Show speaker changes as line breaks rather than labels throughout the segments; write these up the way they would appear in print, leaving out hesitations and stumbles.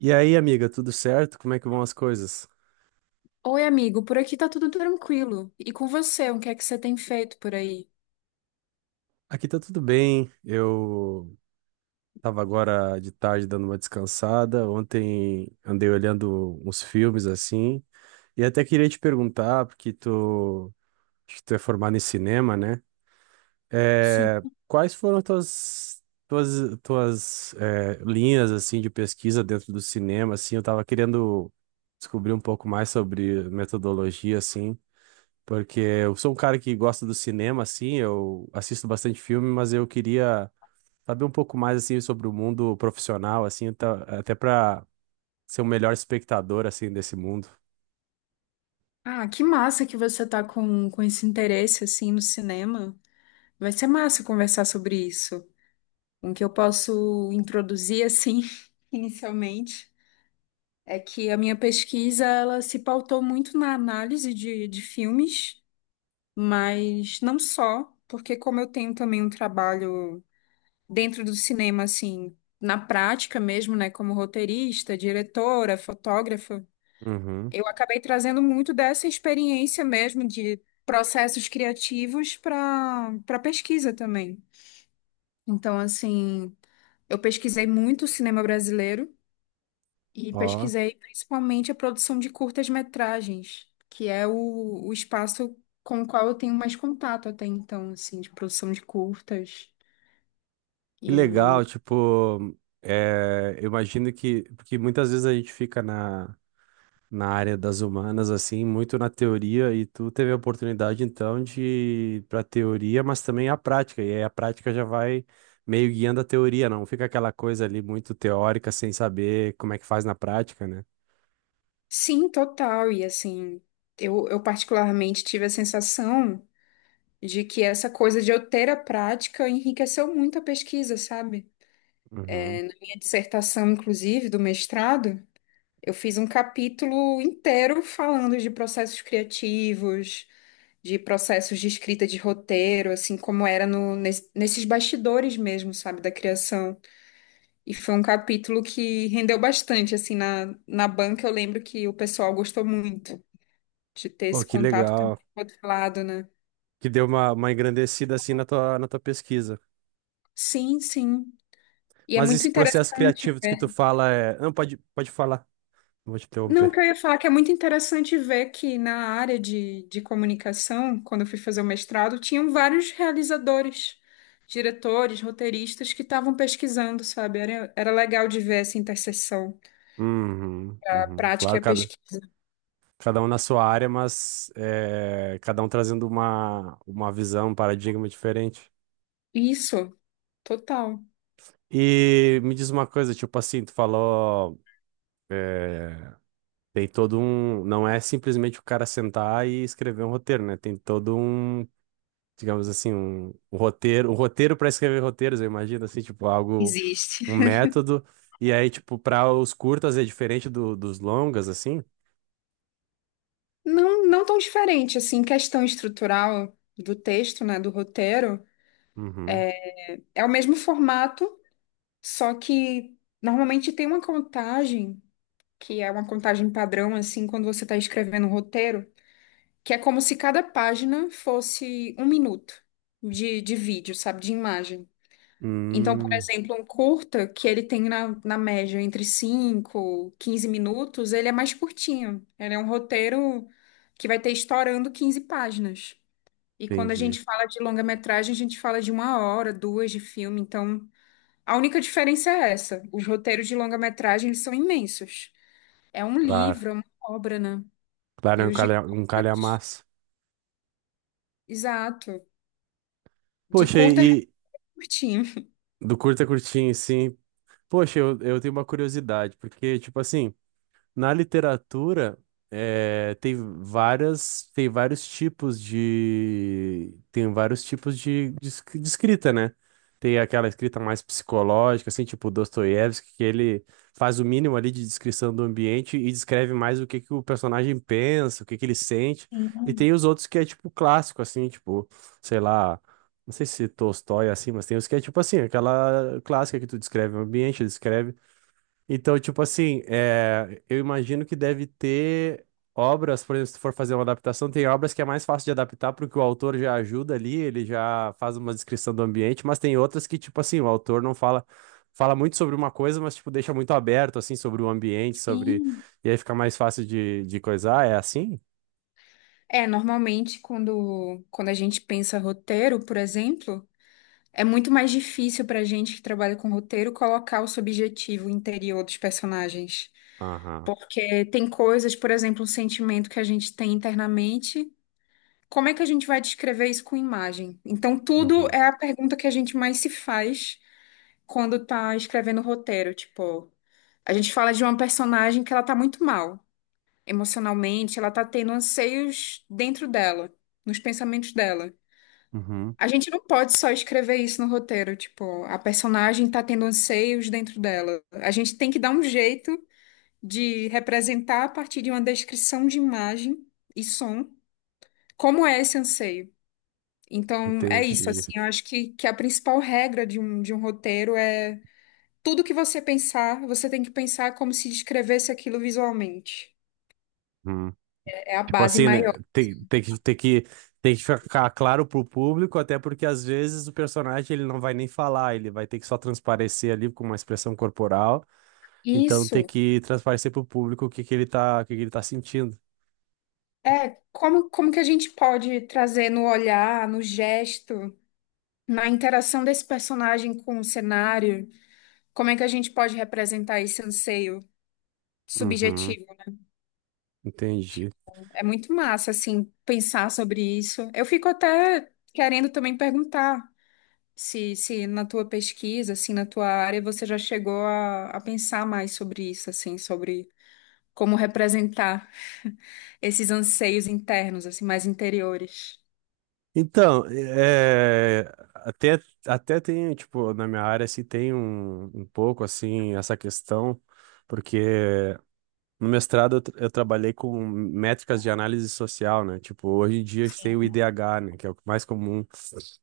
E aí, amiga, tudo certo? Como é que vão as coisas?
Oi, amigo, por aqui tá tudo tranquilo. E com você, o que é que você tem feito por aí?
Aqui tá tudo bem. Eu tava agora de tarde dando uma descansada. Ontem andei olhando uns filmes assim. E até queria te perguntar, porque tu, acho que tu é formado em cinema, né? É,
Sim.
quais foram tuas linhas assim de pesquisa dentro do cinema? Assim, eu tava querendo descobrir um pouco mais sobre metodologia assim. Porque eu sou um cara que gosta do cinema, assim, eu assisto bastante filme, mas eu queria saber um pouco mais, assim, sobre o mundo profissional, assim, até para ser o melhor espectador, assim, desse mundo.
Ah, que massa que você tá com esse interesse assim no cinema. Vai ser massa conversar sobre isso. O que eu posso introduzir assim, inicialmente, é que a minha pesquisa ela se pautou muito na análise de filmes, mas não só, porque como eu tenho também um trabalho dentro do cinema, assim, na prática mesmo, né, como roteirista, diretora, fotógrafa,
Uhum.
eu acabei trazendo muito dessa experiência mesmo de processos criativos para pesquisa também. Então, assim, eu pesquisei muito o cinema brasileiro e
Ó,
pesquisei principalmente a produção de curtas-metragens, que é o espaço com o qual eu tenho mais contato até então, assim, de produção de curtas.
que legal, tipo, é, eu imagino que, porque muitas vezes a gente fica na área das humanas, assim, muito na teoria, e tu teve a oportunidade, então, de ir pra teoria, mas também a prática, e aí a prática já vai meio guiando a teoria, não fica aquela coisa ali muito teórica, sem saber como é que faz na prática, né?
Sim, total. E assim, eu particularmente tive a sensação de que essa coisa de eu ter a prática enriqueceu muito a pesquisa, sabe?
Uhum.
Minha dissertação, inclusive, do mestrado, eu fiz um capítulo inteiro falando de processos criativos, de processos de escrita de roteiro, assim como era no, nes- nesses bastidores mesmo, sabe, da criação. E foi um capítulo que rendeu bastante, assim, na, na banca eu lembro que o pessoal gostou muito de ter
Pô,
esse
que
contato
legal,
também do outro lado, né?
que deu uma engrandecida, assim, na tua pesquisa.
Sim, sim. E é
Mas
muito
esse processo
interessante
criativo que
ver.
tu fala é... Não, pode falar, não vou te
Não, o que
interromper.
eu ia falar é que é muito interessante ver que na área de comunicação, quando eu fui fazer o mestrado, tinham vários realizadores, diretores, roteiristas que estavam pesquisando, sabe? Era legal de ver essa interseção,
Uhum,
a
uhum.
prática e
Claro,
a pesquisa.
cada um na sua área, mas é, cada um trazendo uma visão, um paradigma diferente.
Isso, total.
E me diz uma coisa, tipo assim, tu falou, é, tem todo um, não é simplesmente o cara sentar e escrever um roteiro, né? Tem todo um, digamos assim, um roteiro para escrever roteiros, eu imagino assim, tipo algo,
Existe.
um método. E aí, tipo, para os curtas é diferente dos longas, assim?
Não, não tão diferente, assim, questão estrutural do texto, né, do roteiro,
Uhum.
é o mesmo formato. Só que normalmente tem uma contagem, que é uma contagem padrão, assim, quando você está escrevendo um roteiro, que é como se cada página fosse um minuto de vídeo, sabe, de imagem. Então, por
Hum,
exemplo, um curta, que ele tem na, na média entre 5, 15 minutos, ele é mais curtinho. Ele é um roteiro que vai ter estourando 15 páginas. E quando a
entendi.
gente fala de longa-metragem, a gente fala de uma hora, duas de filme, então. A única diferença é essa. Os roteiros de longa-metragem eles são imensos. É um livro,
Claro.
é uma obra, né?
Claro, é
E
um
os de
calha, um
curtas,
calhamaço.
exato. De
Poxa, e
curta é
e
curtinho.
do curto a curtinho, sim. Poxa, eu tenho uma curiosidade, porque, tipo assim, na literatura, tem várias, tem vários tipos de, tem vários tipos de, de escrita, né? Tem aquela escrita mais psicológica, assim, tipo Dostoiévski, que ele faz o mínimo ali de descrição do ambiente e descreve mais o que que o personagem pensa, o que que ele sente. E tem os outros que é tipo clássico, assim, tipo, sei lá, não sei se Tolstói é assim, mas tem os que é tipo assim, aquela clássica que tu descreve o ambiente, descreve então, tipo assim, é, eu imagino que deve ter obras, por exemplo, se tu for fazer uma adaptação, tem obras que é mais fácil de adaptar porque o autor já ajuda ali, ele já faz uma descrição do ambiente, mas tem outras que, tipo assim, o autor não fala, fala muito sobre uma coisa, mas, tipo, deixa muito aberto, assim, sobre o ambiente, sobre...
Sim.
E aí fica mais fácil de coisar, é assim?
É, normalmente quando a gente pensa roteiro, por exemplo, é muito mais difícil para a gente que trabalha com roteiro colocar o subjetivo interior dos personagens.
Aham.
Porque tem coisas, por exemplo, um sentimento que a gente tem internamente. Como é que a gente vai descrever isso com imagem? Então, tudo
Uhum.
é a pergunta que a gente mais se faz quando tá escrevendo o roteiro. Tipo, a gente fala de uma personagem que ela tá muito mal emocionalmente, ela tá tendo anseios dentro dela, nos pensamentos dela.
Uhum.
A gente não pode só escrever isso no roteiro, tipo, a personagem tá tendo anseios dentro dela. A gente tem que dar um jeito de representar a partir de uma descrição de imagem e som como é esse anseio. Então, é isso,
Entendi.
assim, eu acho que a principal regra de um roteiro é tudo que você pensar, você tem que pensar como se descrevesse aquilo visualmente. É a
Tipo
base
assim,
maior.
né? Tem, tem que ficar claro pro público, até porque às vezes o personagem ele não vai nem falar, ele vai ter que só transparecer ali com uma expressão corporal. Então tem
Isso
que transparecer pro público o que que ele tá, o que que ele tá sentindo.
é como, como que a gente pode trazer no olhar, no gesto, na interação desse personagem com o cenário, como é que a gente pode representar esse anseio
Uhum,
subjetivo?
entendi.
Tipo, é muito massa, assim, pensar sobre isso. Eu fico até querendo também perguntar. Se na tua pesquisa, assim, na tua área, você já chegou a pensar mais sobre isso, assim, sobre como representar esses anseios internos, assim, mais interiores.
Então, é, até, até tem, tipo, na minha área, se tem um, um pouco, assim, essa questão, porque no mestrado, eu trabalhei com métricas de análise social, né? Tipo, hoje em dia a gente tem o
Sim.
IDH, né? Que é o mais comum.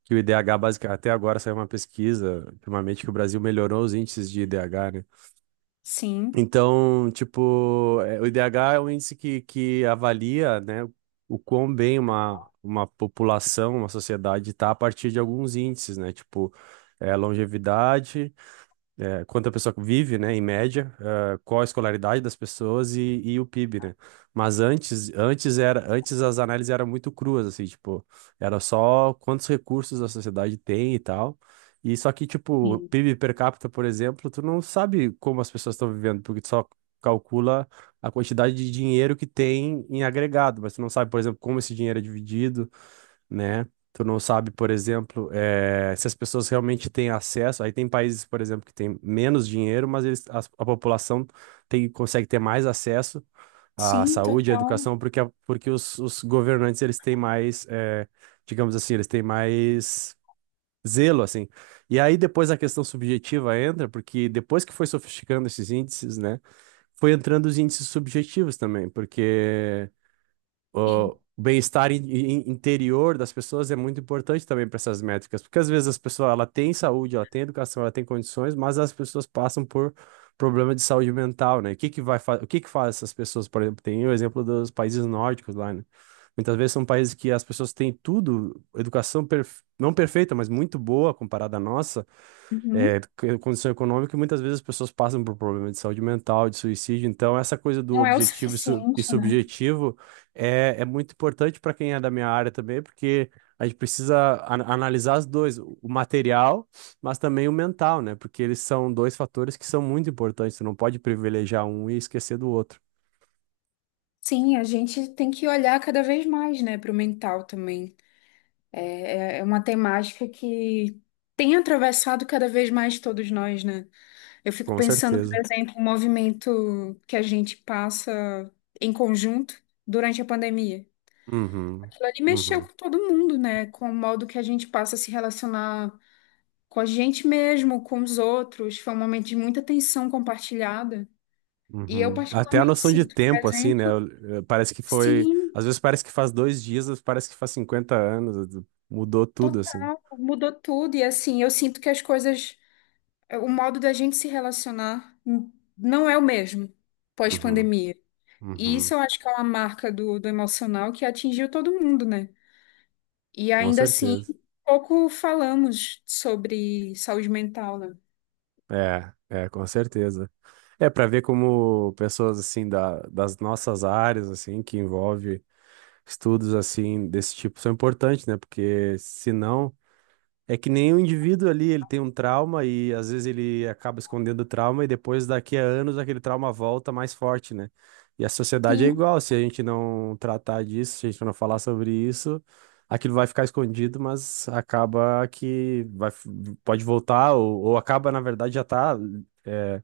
Que o IDH, basicamente, até agora saiu uma pesquisa, ultimamente, que o Brasil melhorou os índices de IDH, né?
Sim,
Então, tipo, é, o IDH é um índice que avalia, né, o quão bem uma população, uma sociedade está a partir de alguns índices, né? Tipo, é, longevidade é, quanto a pessoa vive, né, em média, ah, qual a escolaridade das pessoas e o PIB, né? Mas antes, antes era, antes as análises eram muito cruas, assim, tipo, era só quantos recursos a sociedade tem e tal. E só que, tipo, PIB per capita, por exemplo, tu não sabe como as pessoas estão vivendo, porque tu só calcula a quantidade de dinheiro que tem em agregado, mas tu não sabe, por exemplo, como esse dinheiro é dividido, né? Tu não sabe, por exemplo, se as pessoas realmente têm acesso. Aí tem países, por exemplo, que têm menos dinheiro, mas eles, população tem, consegue ter mais acesso à
sim,
saúde, à
total.
educação, porque, porque os governantes eles têm mais, digamos assim, eles têm mais zelo, assim. E aí depois a questão subjetiva entra, porque depois que foi sofisticando esses índices, né? Foi entrando os índices subjetivos também, porque o bem-estar interior das pessoas é muito importante também para essas métricas, porque às vezes as pessoas ela tem saúde, ela tem educação, ela tem condições, mas as pessoas passam por problema de saúde mental, né? O que que vai o que que faz essas pessoas, por exemplo, tem o exemplo dos países nórdicos lá, né? Muitas vezes são países que as pessoas têm tudo, educação não perfeita, mas muito boa comparada à nossa, é,
Uhum.
condição econômica e muitas vezes as pessoas passam por problemas de saúde mental, de suicídio. Então, essa coisa do
Não é o
objetivo e
suficiente, né?
subjetivo é, é muito importante para quem é da minha área também, porque a gente precisa analisar os dois, o material, mas também o mental, né? Porque eles são dois fatores que são muito importantes. Você não pode privilegiar um e esquecer do outro.
Sim, a gente tem que olhar cada vez mais, né, para o mental também. É, é é uma temática que tem atravessado cada vez mais todos nós, né? Eu fico
Com
pensando, por
certeza.
exemplo, o movimento que a gente passa em conjunto durante a pandemia.
Uhum.
Aquilo ali mexeu
Uhum.
com todo mundo, né? Com o modo que a gente passa a se relacionar com a gente mesmo, com os outros. Foi um momento de muita tensão compartilhada. E eu
Uhum. Até a
particularmente
noção de
sinto, por
tempo, assim, né?
exemplo,
Parece que foi.
sim,
Às vezes parece que faz dois dias, às vezes parece que faz 50 anos. Mudou tudo, assim.
total, mudou tudo. E assim, eu sinto que as coisas, o modo da gente se relacionar não é o mesmo
Uhum.
pós-pandemia. E isso
Uhum.
eu acho que é uma marca do emocional que atingiu todo mundo, né? E
Com
ainda assim,
certeza.
pouco falamos sobre saúde mental, né?
É, é, com certeza. É para ver como pessoas, assim, da, das nossas áreas, assim, que envolve estudos, assim, desse tipo, são importantes, né? Porque senão é que nem o indivíduo ali, ele tem um trauma e às vezes ele acaba escondendo o trauma e depois daqui a anos aquele trauma volta mais forte, né? E a sociedade é
Sim,
igual, se a gente não tratar disso, se a gente não falar sobre isso, aquilo vai ficar escondido, mas acaba que vai, pode voltar ou acaba, na verdade, já tá é,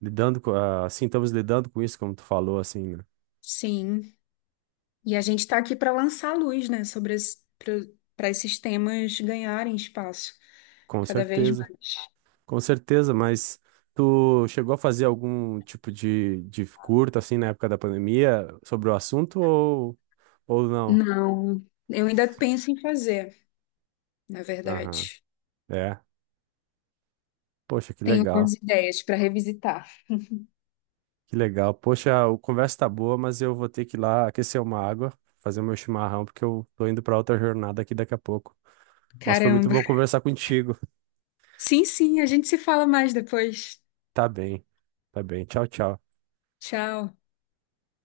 lidando com, ah, assim, estamos lidando com isso, como tu falou, assim, né?
sim. E a gente está aqui para lançar luz, né, sobre, para esses temas ganharem espaço
Com
cada vez
certeza.
mais.
Com certeza, mas tu chegou a fazer algum tipo de curta assim na época da pandemia sobre o assunto ou não?
Não, eu ainda penso em fazer, na
Aham,
verdade.
é. Poxa, que
Tenho
legal,
algumas ideias para revisitar.
que legal. Poxa, a conversa tá boa, mas eu vou ter que ir lá aquecer uma água, fazer o meu chimarrão, porque eu tô indo pra outra jornada aqui daqui a pouco. Mas foi muito
Caramba.
bom conversar contigo.
Sim, sim, a gente se fala mais depois.
Tá bem, tá bem. Tchau, tchau.
Tchau.